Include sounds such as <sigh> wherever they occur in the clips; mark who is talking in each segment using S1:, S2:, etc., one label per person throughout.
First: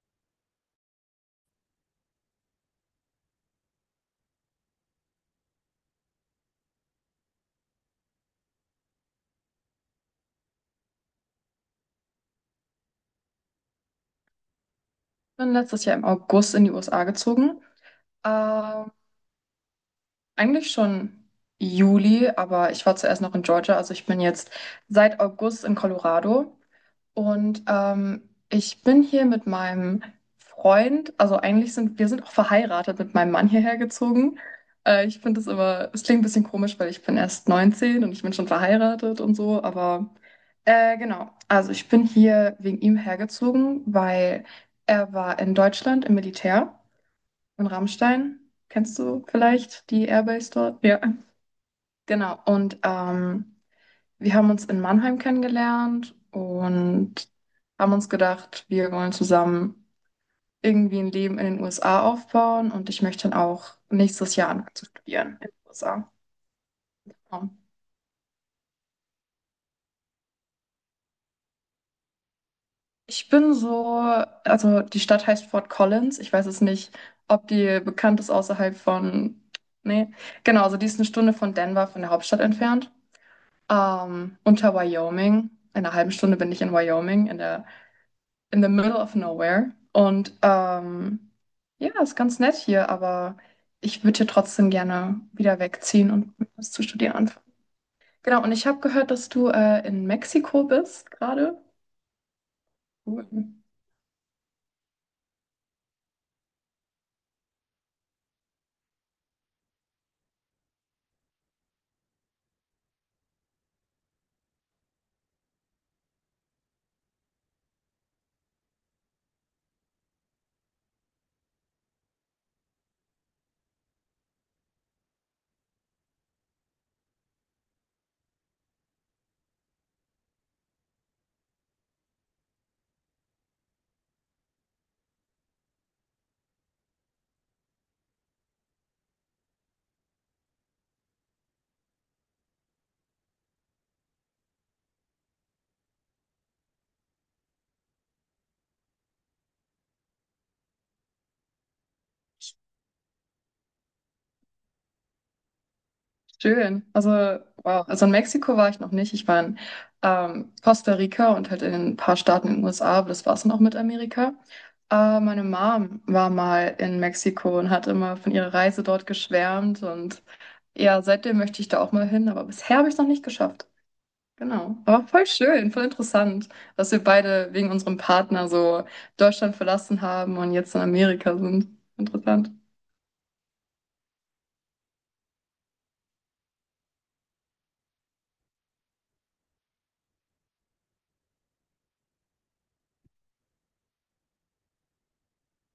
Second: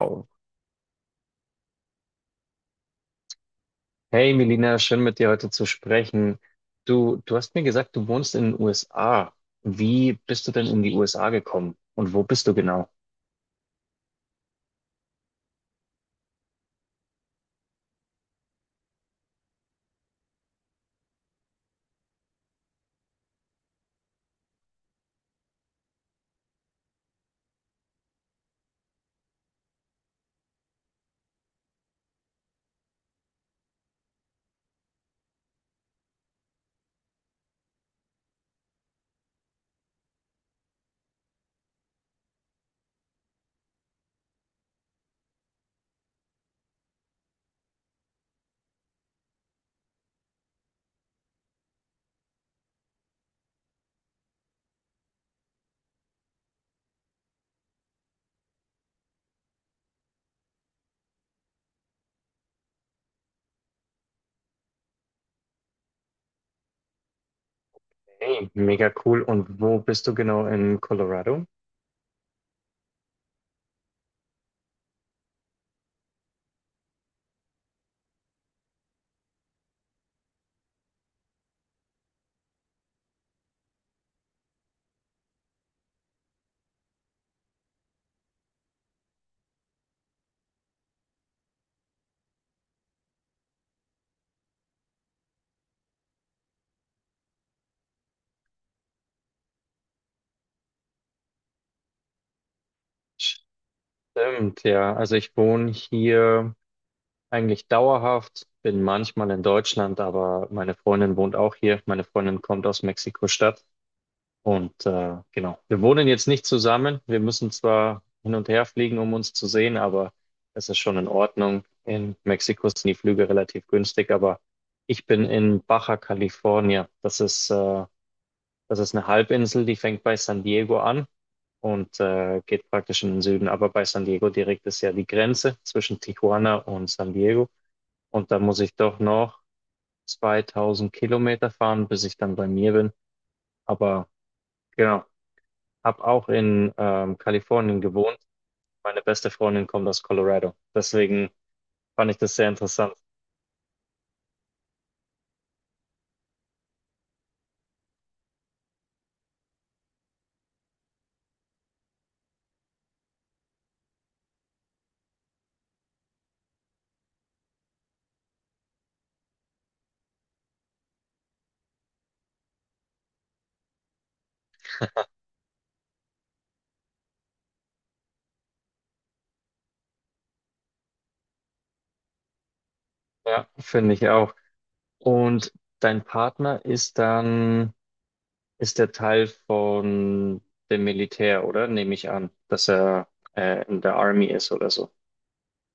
S1: Wow. Hey Melina, schön mit dir heute zu sprechen. Du hast mir gesagt, du wohnst in den USA. Wie bist du denn in die USA gekommen? Und wo bist du genau?
S2: Bin letztes Jahr im August in die USA gezogen. Ähm, Eigentlich schon Juli, aber ich war zuerst noch in Georgia. Also ich bin jetzt seit August in Colorado. Und ich bin hier mit meinem Freund, also eigentlich sind wir sind auch verheiratet, mit meinem Mann hierher gezogen. Ich finde es immer, es klingt ein bisschen komisch, weil ich bin erst 19 und ich bin schon verheiratet und so, aber genau. Also ich bin hier wegen ihm hergezogen, weil er war in Deutschland im Militär, in Rammstein. Kennst du vielleicht die Airbase dort? Ja. Genau. Und wir haben uns in Mannheim kennengelernt und haben uns gedacht, wir wollen zusammen irgendwie ein Leben in den USA aufbauen, und ich möchte dann auch nächstes Jahr anfangen zu studieren in den USA. Ja.
S1: Hey, mega cool. Und wo bist du genau in Colorado?
S2: Ich bin so, also die Stadt heißt Fort Collins. Ich weiß es nicht, ob die bekannt ist außerhalb von. Nee, genau, also die ist eine Stunde von Denver, von der Hauptstadt entfernt. Unter Wyoming. In einer halben Stunde bin ich in Wyoming, in der, in the middle of nowhere. Und ja, ist ganz nett hier, aber ich würde hier trotzdem gerne wieder wegziehen und was zu studieren anfangen. Genau, und ich habe gehört, dass du in Mexiko bist gerade. Cool.
S1: Stimmt, ja. Also ich wohne hier eigentlich dauerhaft, bin manchmal in Deutschland, aber meine Freundin wohnt auch hier. Meine Freundin kommt aus Mexiko-Stadt. Und genau, wir wohnen jetzt nicht zusammen. Wir müssen zwar hin und her fliegen, um uns zu sehen, aber es ist schon in Ordnung. In Mexiko sind die Flüge relativ günstig, aber ich bin in Baja California. Das ist eine Halbinsel, die fängt bei San Diego an und geht praktisch in den Süden. Aber bei San Diego direkt ist ja die Grenze zwischen Tijuana und San Diego. Und da muss ich doch noch 2000 Kilometer fahren, bis ich dann bei mir bin. Aber genau. Hab auch in Kalifornien gewohnt. Meine beste Freundin kommt aus Colorado. Deswegen fand ich das sehr interessant.
S2: Schön. Also, wow. Also in Mexiko war ich noch nicht. Ich war in Costa Rica und halt in ein paar Staaten in den USA, aber das war es dann auch mit Amerika. Meine Mom war mal in Mexiko und hat immer von ihrer Reise dort geschwärmt. Und ja, seitdem möchte ich da auch mal hin, aber bisher habe ich es noch nicht geschafft. Genau. Aber voll schön, voll interessant, dass wir beide wegen unserem Partner so Deutschland verlassen haben und jetzt in Amerika sind. Interessant.
S1: Ja, finde ich auch. Und dein Partner ist dann, ist der Teil von dem Militär, oder? Nehme ich an, dass er in der Army ist oder so.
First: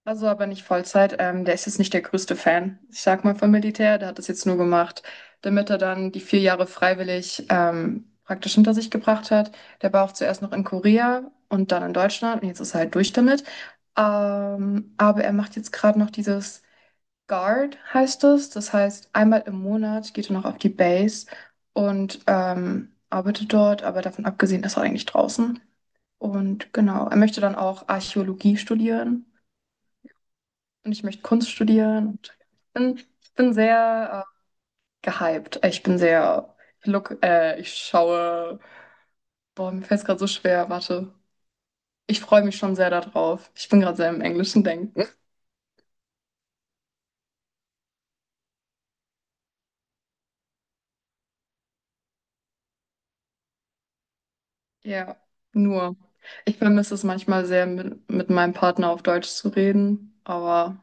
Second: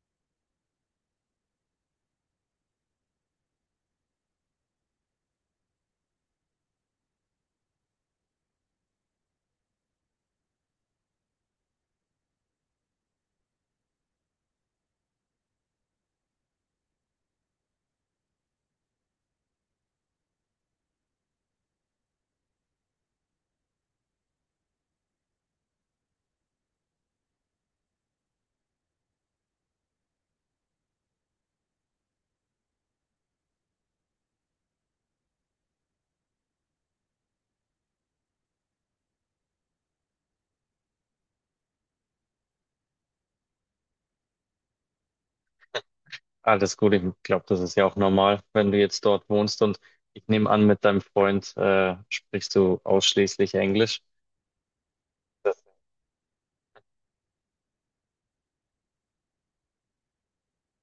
S2: Also aber nicht Vollzeit. Der ist jetzt nicht der größte Fan, ich sag mal, vom Militär. Der hat das jetzt nur gemacht, damit er dann die 4 Jahre freiwillig praktisch hinter sich gebracht hat. Der war auch zuerst noch in Korea und dann in Deutschland und jetzt ist er halt durch damit. Aber er macht jetzt gerade noch dieses Guard, heißt es. Das heißt, 1 Mal im Monat geht er noch auf die Base und arbeitet dort. Aber davon abgesehen ist er eigentlich draußen. Und genau, er möchte dann auch Archäologie studieren und ich möchte Kunst studieren. Und ich bin sehr gehypt. Ich bin sehr, ich, look, ich schaue, boah, mir fällt es gerade so schwer, warte. Ich freue mich schon sehr darauf. Ich bin gerade sehr im englischen Denken.
S1: Alles gut, ich glaube, das ist ja auch normal, wenn du jetzt dort wohnst und ich nehme an, mit deinem Freund sprichst du ausschließlich Englisch.
S2: Ja, nur. Ich vermisse es manchmal sehr, mit meinem Partner auf Deutsch zu reden. Aber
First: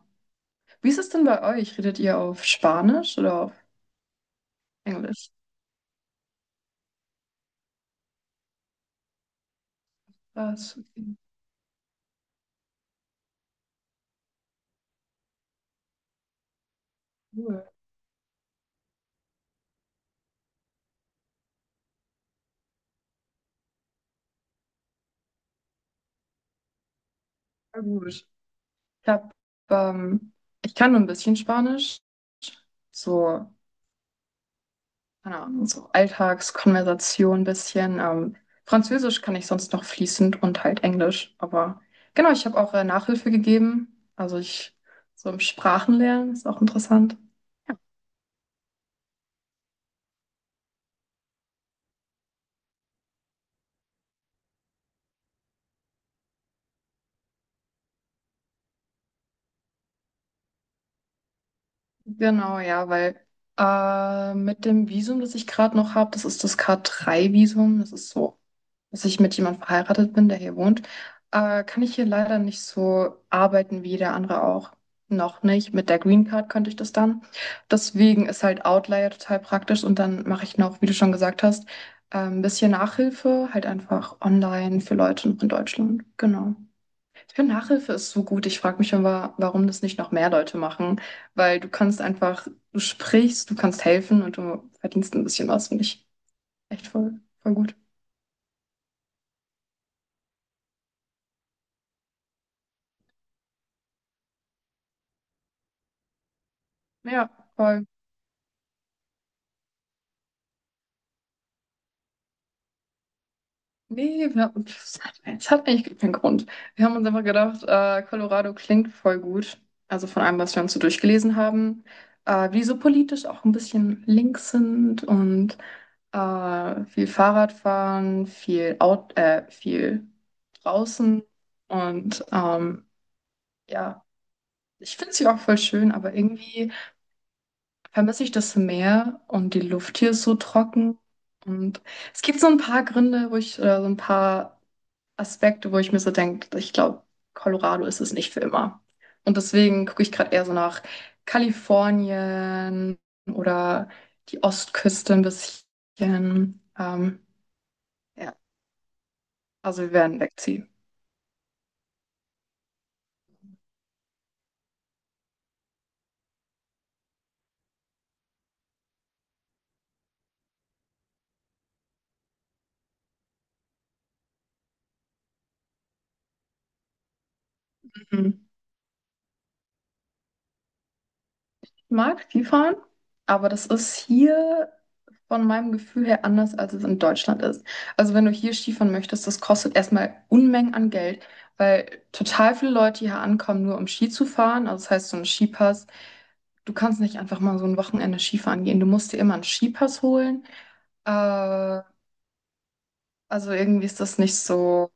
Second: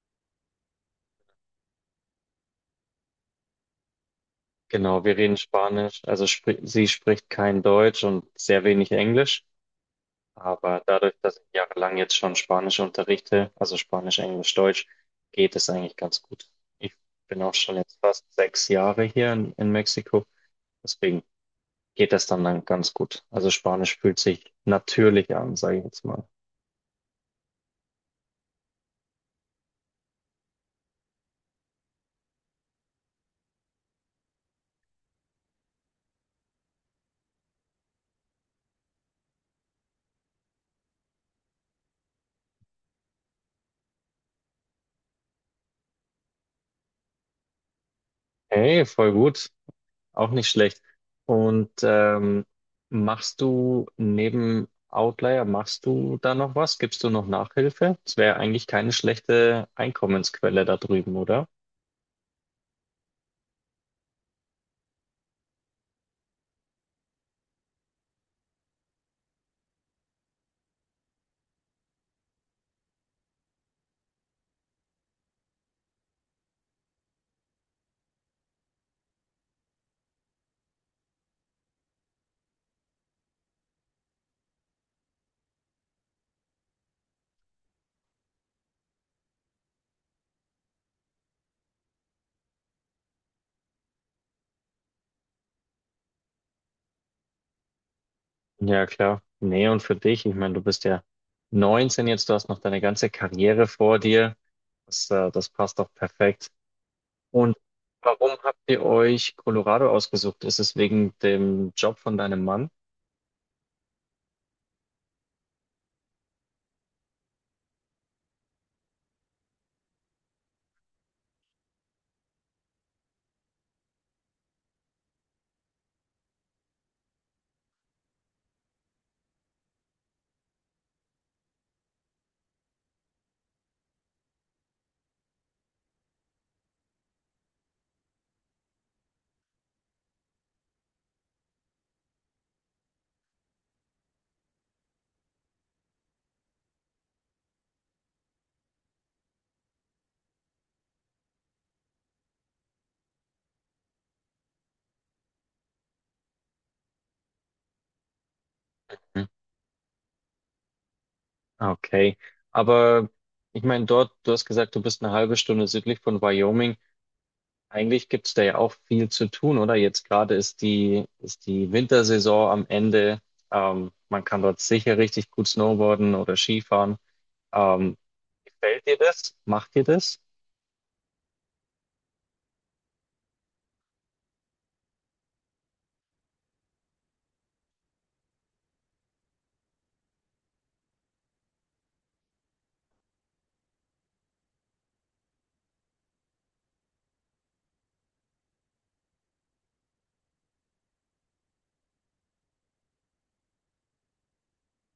S2: wie ist es denn bei euch? Redet ihr auf Spanisch oder auf
S1: Genau, wir
S2: Englisch?
S1: reden Spanisch, also spri sie spricht kein Deutsch und sehr wenig Englisch,
S2: Was?
S1: aber dadurch,
S2: Okay.
S1: dass ich jahrelang jetzt schon Spanisch unterrichte, also Spanisch, Englisch, Deutsch, geht es eigentlich ganz gut. Ich bin auch
S2: Cool.
S1: schon jetzt fast 6 Jahre hier in Mexiko, deswegen geht das dann ganz gut. Also Spanisch fühlt sich natürlich an, sage ich jetzt mal.
S2: Na gut. Ich hab, ähm, Ich kann nur ein bisschen Spanisch. So keine Ahnung, so Alltagskonversation ein bisschen. Französisch kann ich sonst noch fließend und halt Englisch. Aber genau, ich habe auch Nachhilfe gegeben. Also ich so im Sprachenlernen ist auch interessant.
S1: Hey, voll gut. Auch nicht schlecht. Und machst du neben Outlier, machst du da noch was? Gibst du noch Nachhilfe? Das wäre eigentlich keine schlechte Einkommensquelle da drüben, oder?
S2: Genau, ja, weil mit dem Visum, das ich gerade noch habe, das ist das k drei visum. Das ist so, dass ich mit jemandem verheiratet bin, der hier wohnt, kann ich hier leider nicht so arbeiten wie der andere auch. Noch nicht. Mit der Green Card könnte ich das dann. Deswegen ist halt Outlier total praktisch und dann mache ich noch, wie du schon gesagt hast, ein bisschen Nachhilfe, halt einfach online für Leute in Deutschland. Genau. Ich finde, Nachhilfe ist so gut. Ich frage mich immer, warum das nicht noch mehr Leute machen, weil du kannst einfach, du sprichst, du kannst helfen und du verdienst ein bisschen was, finde ich echt voll, voll gut.
S1: Ja, klar. Nee, und für dich, ich meine, du bist ja 19 jetzt, du hast noch deine ganze Karriere vor dir. Das passt doch perfekt.
S2: Ja,
S1: Und
S2: voll.
S1: warum habt ihr euch Colorado ausgesucht? Ist es wegen dem Job von deinem Mann?
S2: Nee, wir, pf, es hat eigentlich keinen Grund. Wir haben uns einfach gedacht, Colorado klingt voll gut. Also von allem, was wir uns so durchgelesen haben, wie die so politisch auch ein bisschen links sind und viel Fahrradfahren, viel viel draußen. Und ja, ich finde sie auch voll schön, aber irgendwie vermisse ich das Meer und die Luft hier ist so trocken. Und es gibt so ein paar Gründe, wo ich, oder so ein paar. Aspekte, wo ich mir so denke, ich glaube, Colorado ist es nicht für immer. Und deswegen gucke ich gerade eher so nach Kalifornien oder die Ostküste ein bisschen. Ja, also wir werden wegziehen.
S1: Ah, okay, aber ich meine, dort, du hast gesagt, du bist eine halbe Stunde südlich von Wyoming. Eigentlich gibt es da ja auch viel zu tun, oder? Jetzt gerade ist die Wintersaison am Ende. Man kann dort sicher richtig gut snowboarden oder Skifahren. Ähm,
S2: Mhm.
S1: Gefällt dir das? Macht dir das?
S2: Ich mag Skifahren, aber das ist hier von meinem Gefühl her anders, als es in Deutschland ist. Also wenn du hier Skifahren möchtest, das kostet erstmal Unmengen an Geld, weil total viele Leute hier ankommen, nur um Ski zu fahren. Also das heißt, so ein Skipass. Du kannst nicht einfach mal so ein Wochenende Skifahren gehen. Du musst dir immer einen Skipass holen. Äh, also irgendwie ist das nicht so.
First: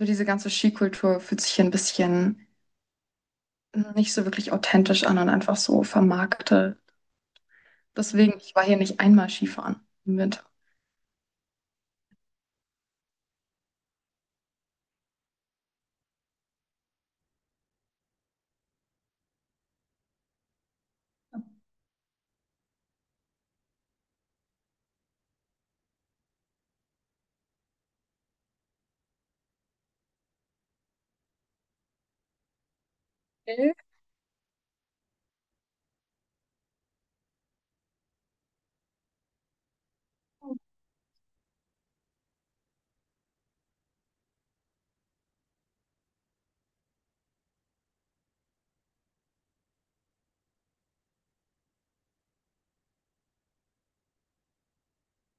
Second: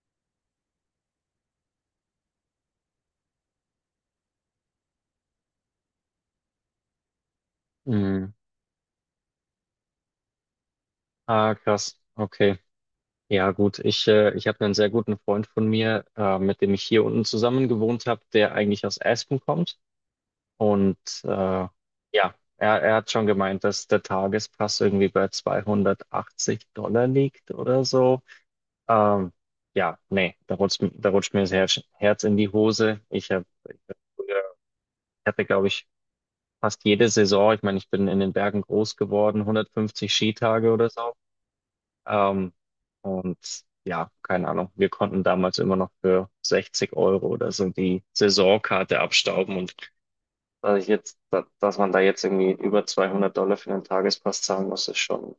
S2: So diese ganze Skikultur fühlt sich hier ein bisschen nicht so wirklich authentisch an und einfach so vermarktet.
S1: Mhm.
S2: Deswegen, ich war hier nicht einmal Skifahren im Winter.
S1: Ah, krass. Okay. Ja, gut. Ich habe einen sehr guten Freund von mir, mit dem ich hier unten zusammen gewohnt habe, der eigentlich aus Aspen kommt. Und äh, ja, er hat schon gemeint, dass der Tagespass irgendwie bei 280$ liegt oder so. Ähm, ja, nee, da rutscht mir das Herz in die Hose. Ich habe,
S2: Okay.
S1: ich hab früher, ich hatte, glaube ich, fast jede Saison, ich meine, ich bin in den Bergen groß geworden, 150 Skitage oder so. Ähm, und ja, keine Ahnung, wir konnten damals immer noch für 60€ oder so die Saisonkarte abstauben und also ich jetzt, dass man da jetzt irgendwie über 200$ für einen Tagespass zahlen muss, ist schon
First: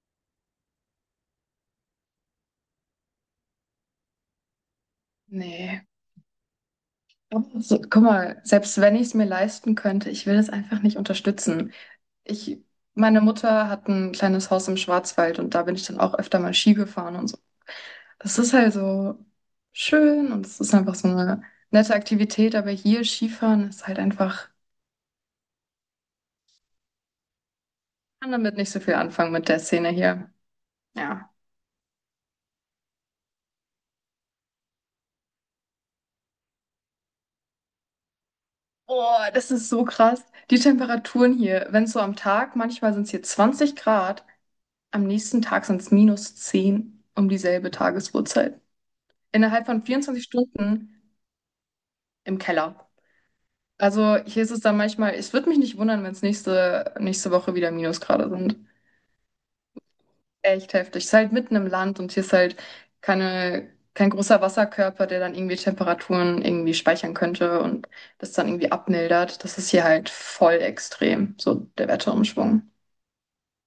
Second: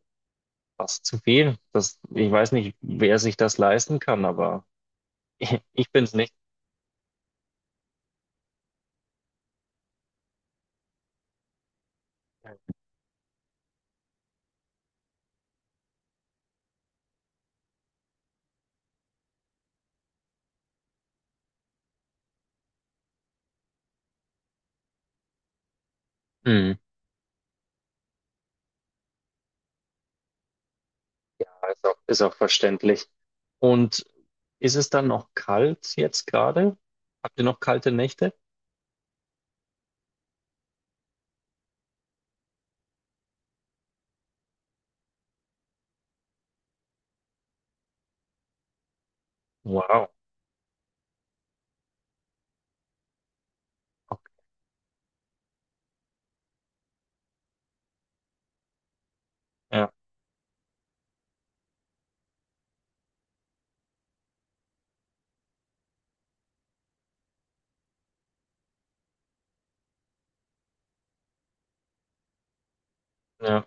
S1: fast zu viel. Das, ich weiß nicht, wer sich das leisten kann, aber <laughs>
S2: Nee.
S1: ich, bin's nicht.
S2: Aber so, guck mal, selbst wenn ich es mir leisten könnte, ich will es einfach nicht unterstützen. Ich, meine Mutter hat ein kleines Haus im Schwarzwald und da bin ich dann auch öfter mal Ski gefahren und so. Das ist halt so schön und es ist einfach so eine nette Aktivität, aber hier Skifahren ist halt einfach,
S1: Mhm.
S2: ich kann damit nicht so viel anfangen mit der Szene hier. Ja.
S1: Ja, ist auch, ist auch verständlich. Und ist es dann noch kalt jetzt gerade? Habt ihr noch kalte Nächte?
S2: Oh, das ist so krass. Die Temperaturen hier, wenn es so am Tag, manchmal sind es hier 20 Grad. Am nächsten Tag sind es -10 um dieselbe Tagesuhrzeit. Innerhalb von
S1: Wow.
S2: 24 Stunden im Keller. Also
S1: Okay.
S2: hier ist es dann manchmal, es würde mich nicht wundern, wenn es nächste Woche wieder Minusgrade sind.
S1: Ja,
S2: Echt heftig. Es ist halt mitten im Land und hier ist halt kein großer Wasserkörper, der dann irgendwie Temperaturen irgendwie speichern könnte und das dann irgendwie abmildert. Das ist hier halt voll extrem, so der Wetterumschwung.
S1: ja.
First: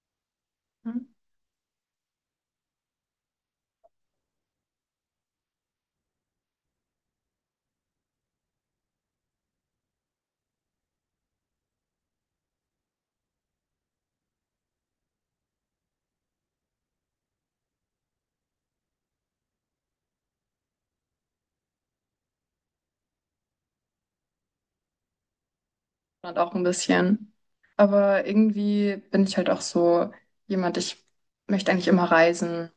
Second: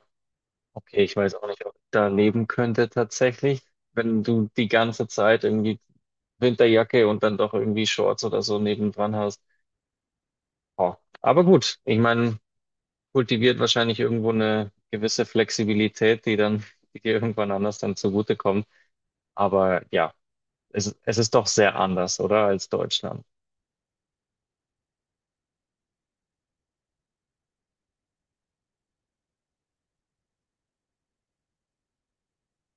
S1: Okay, ich weiß auch nicht, ob ich da leben könnte tatsächlich, wenn du die ganze Zeit irgendwie Winterjacke und dann doch irgendwie Shorts oder so nebendran hast. Ja. Aber gut, ich meine, kultiviert wahrscheinlich irgendwo eine gewisse Flexibilität, die dann, die dir irgendwann anders dann zugutekommt. Aber ja, es ist doch sehr anders, oder, als Deutschland.
S2: Und auch ein bisschen. Aber irgendwie bin ich halt auch so jemand, ich möchte eigentlich immer reisen.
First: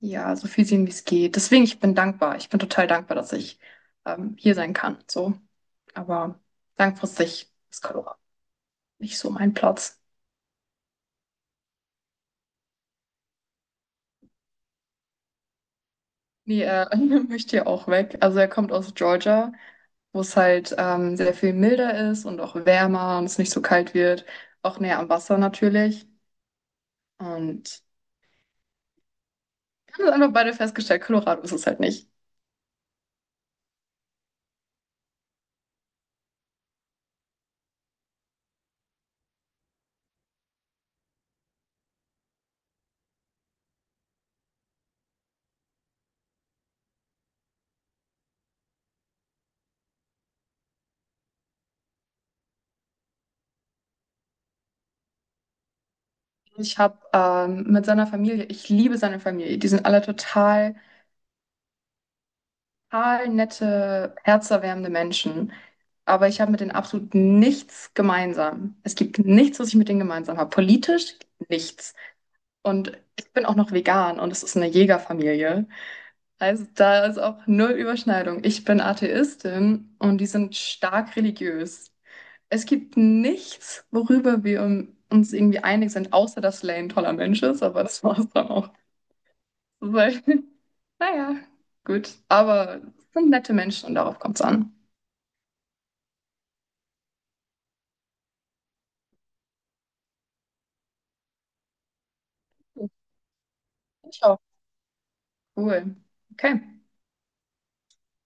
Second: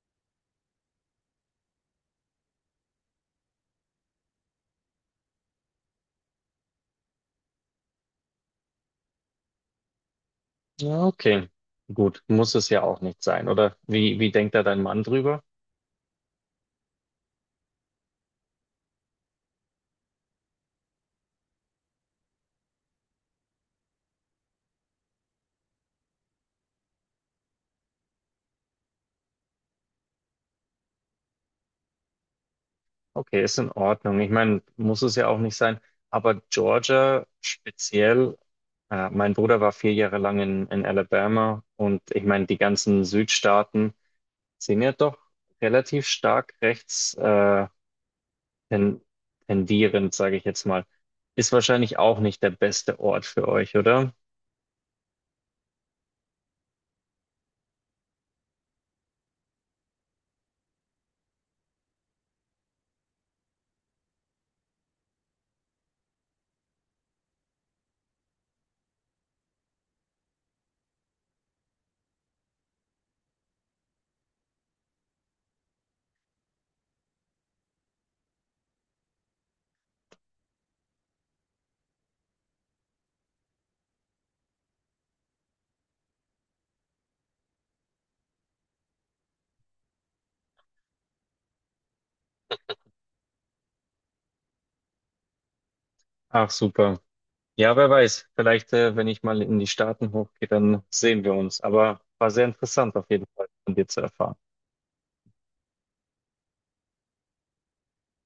S2: Ja, so viel sehen, wie es geht. Deswegen, ich bin dankbar. Ich bin total dankbar, dass ich hier sein kann. So. Aber langfristig ist Colorado nicht so mein Platz.
S1: Ja, okay. Gut, muss es ja auch nicht sein, oder? Wie denkt da dein Mann drüber?
S2: Nee, er <laughs> möchte ja auch weg. Also er kommt aus Georgia, wo es halt sehr viel milder ist und auch wärmer und es nicht so kalt wird. Auch näher am Wasser natürlich. Und wir haben das einfach beide festgestellt, Colorado ist es halt nicht.
S1: Okay, ist in Ordnung. Ich meine, muss es ja auch nicht sein. Aber Georgia speziell, mein Bruder war 4 Jahre lang in Alabama und ich meine, die ganzen Südstaaten sind ja doch relativ stark rechts ten, tendierend, sage ich jetzt mal. Ist wahrscheinlich auch nicht der beste Ort für euch, oder?
S2: Ich habe mit seiner Familie, ich liebe seine Familie. Die sind alle total, total nette, herzerwärmende Menschen. Aber ich habe mit denen absolut nichts gemeinsam. Es gibt nichts, was ich mit denen gemeinsam habe. Politisch nichts. Und ich bin auch noch vegan und es ist eine Jägerfamilie. Also da ist auch null Überschneidung. Ich bin Atheistin und die sind stark religiös. Es gibt nichts, worüber wir uns irgendwie einig sind, außer dass Lane ein toller Mensch ist, aber das war es dann auch. Weil, <laughs> naja, gut. Aber sind nette Menschen und darauf kommt es an.
S1: Ach, super. Ja, wer weiß. Vielleicht, wenn ich mal in die Staaten hochgehe, dann sehen wir uns. Aber war sehr interessant auf jeden Fall von dir zu
S2: Ich
S1: erfahren.
S2: auch. Cool. Okay.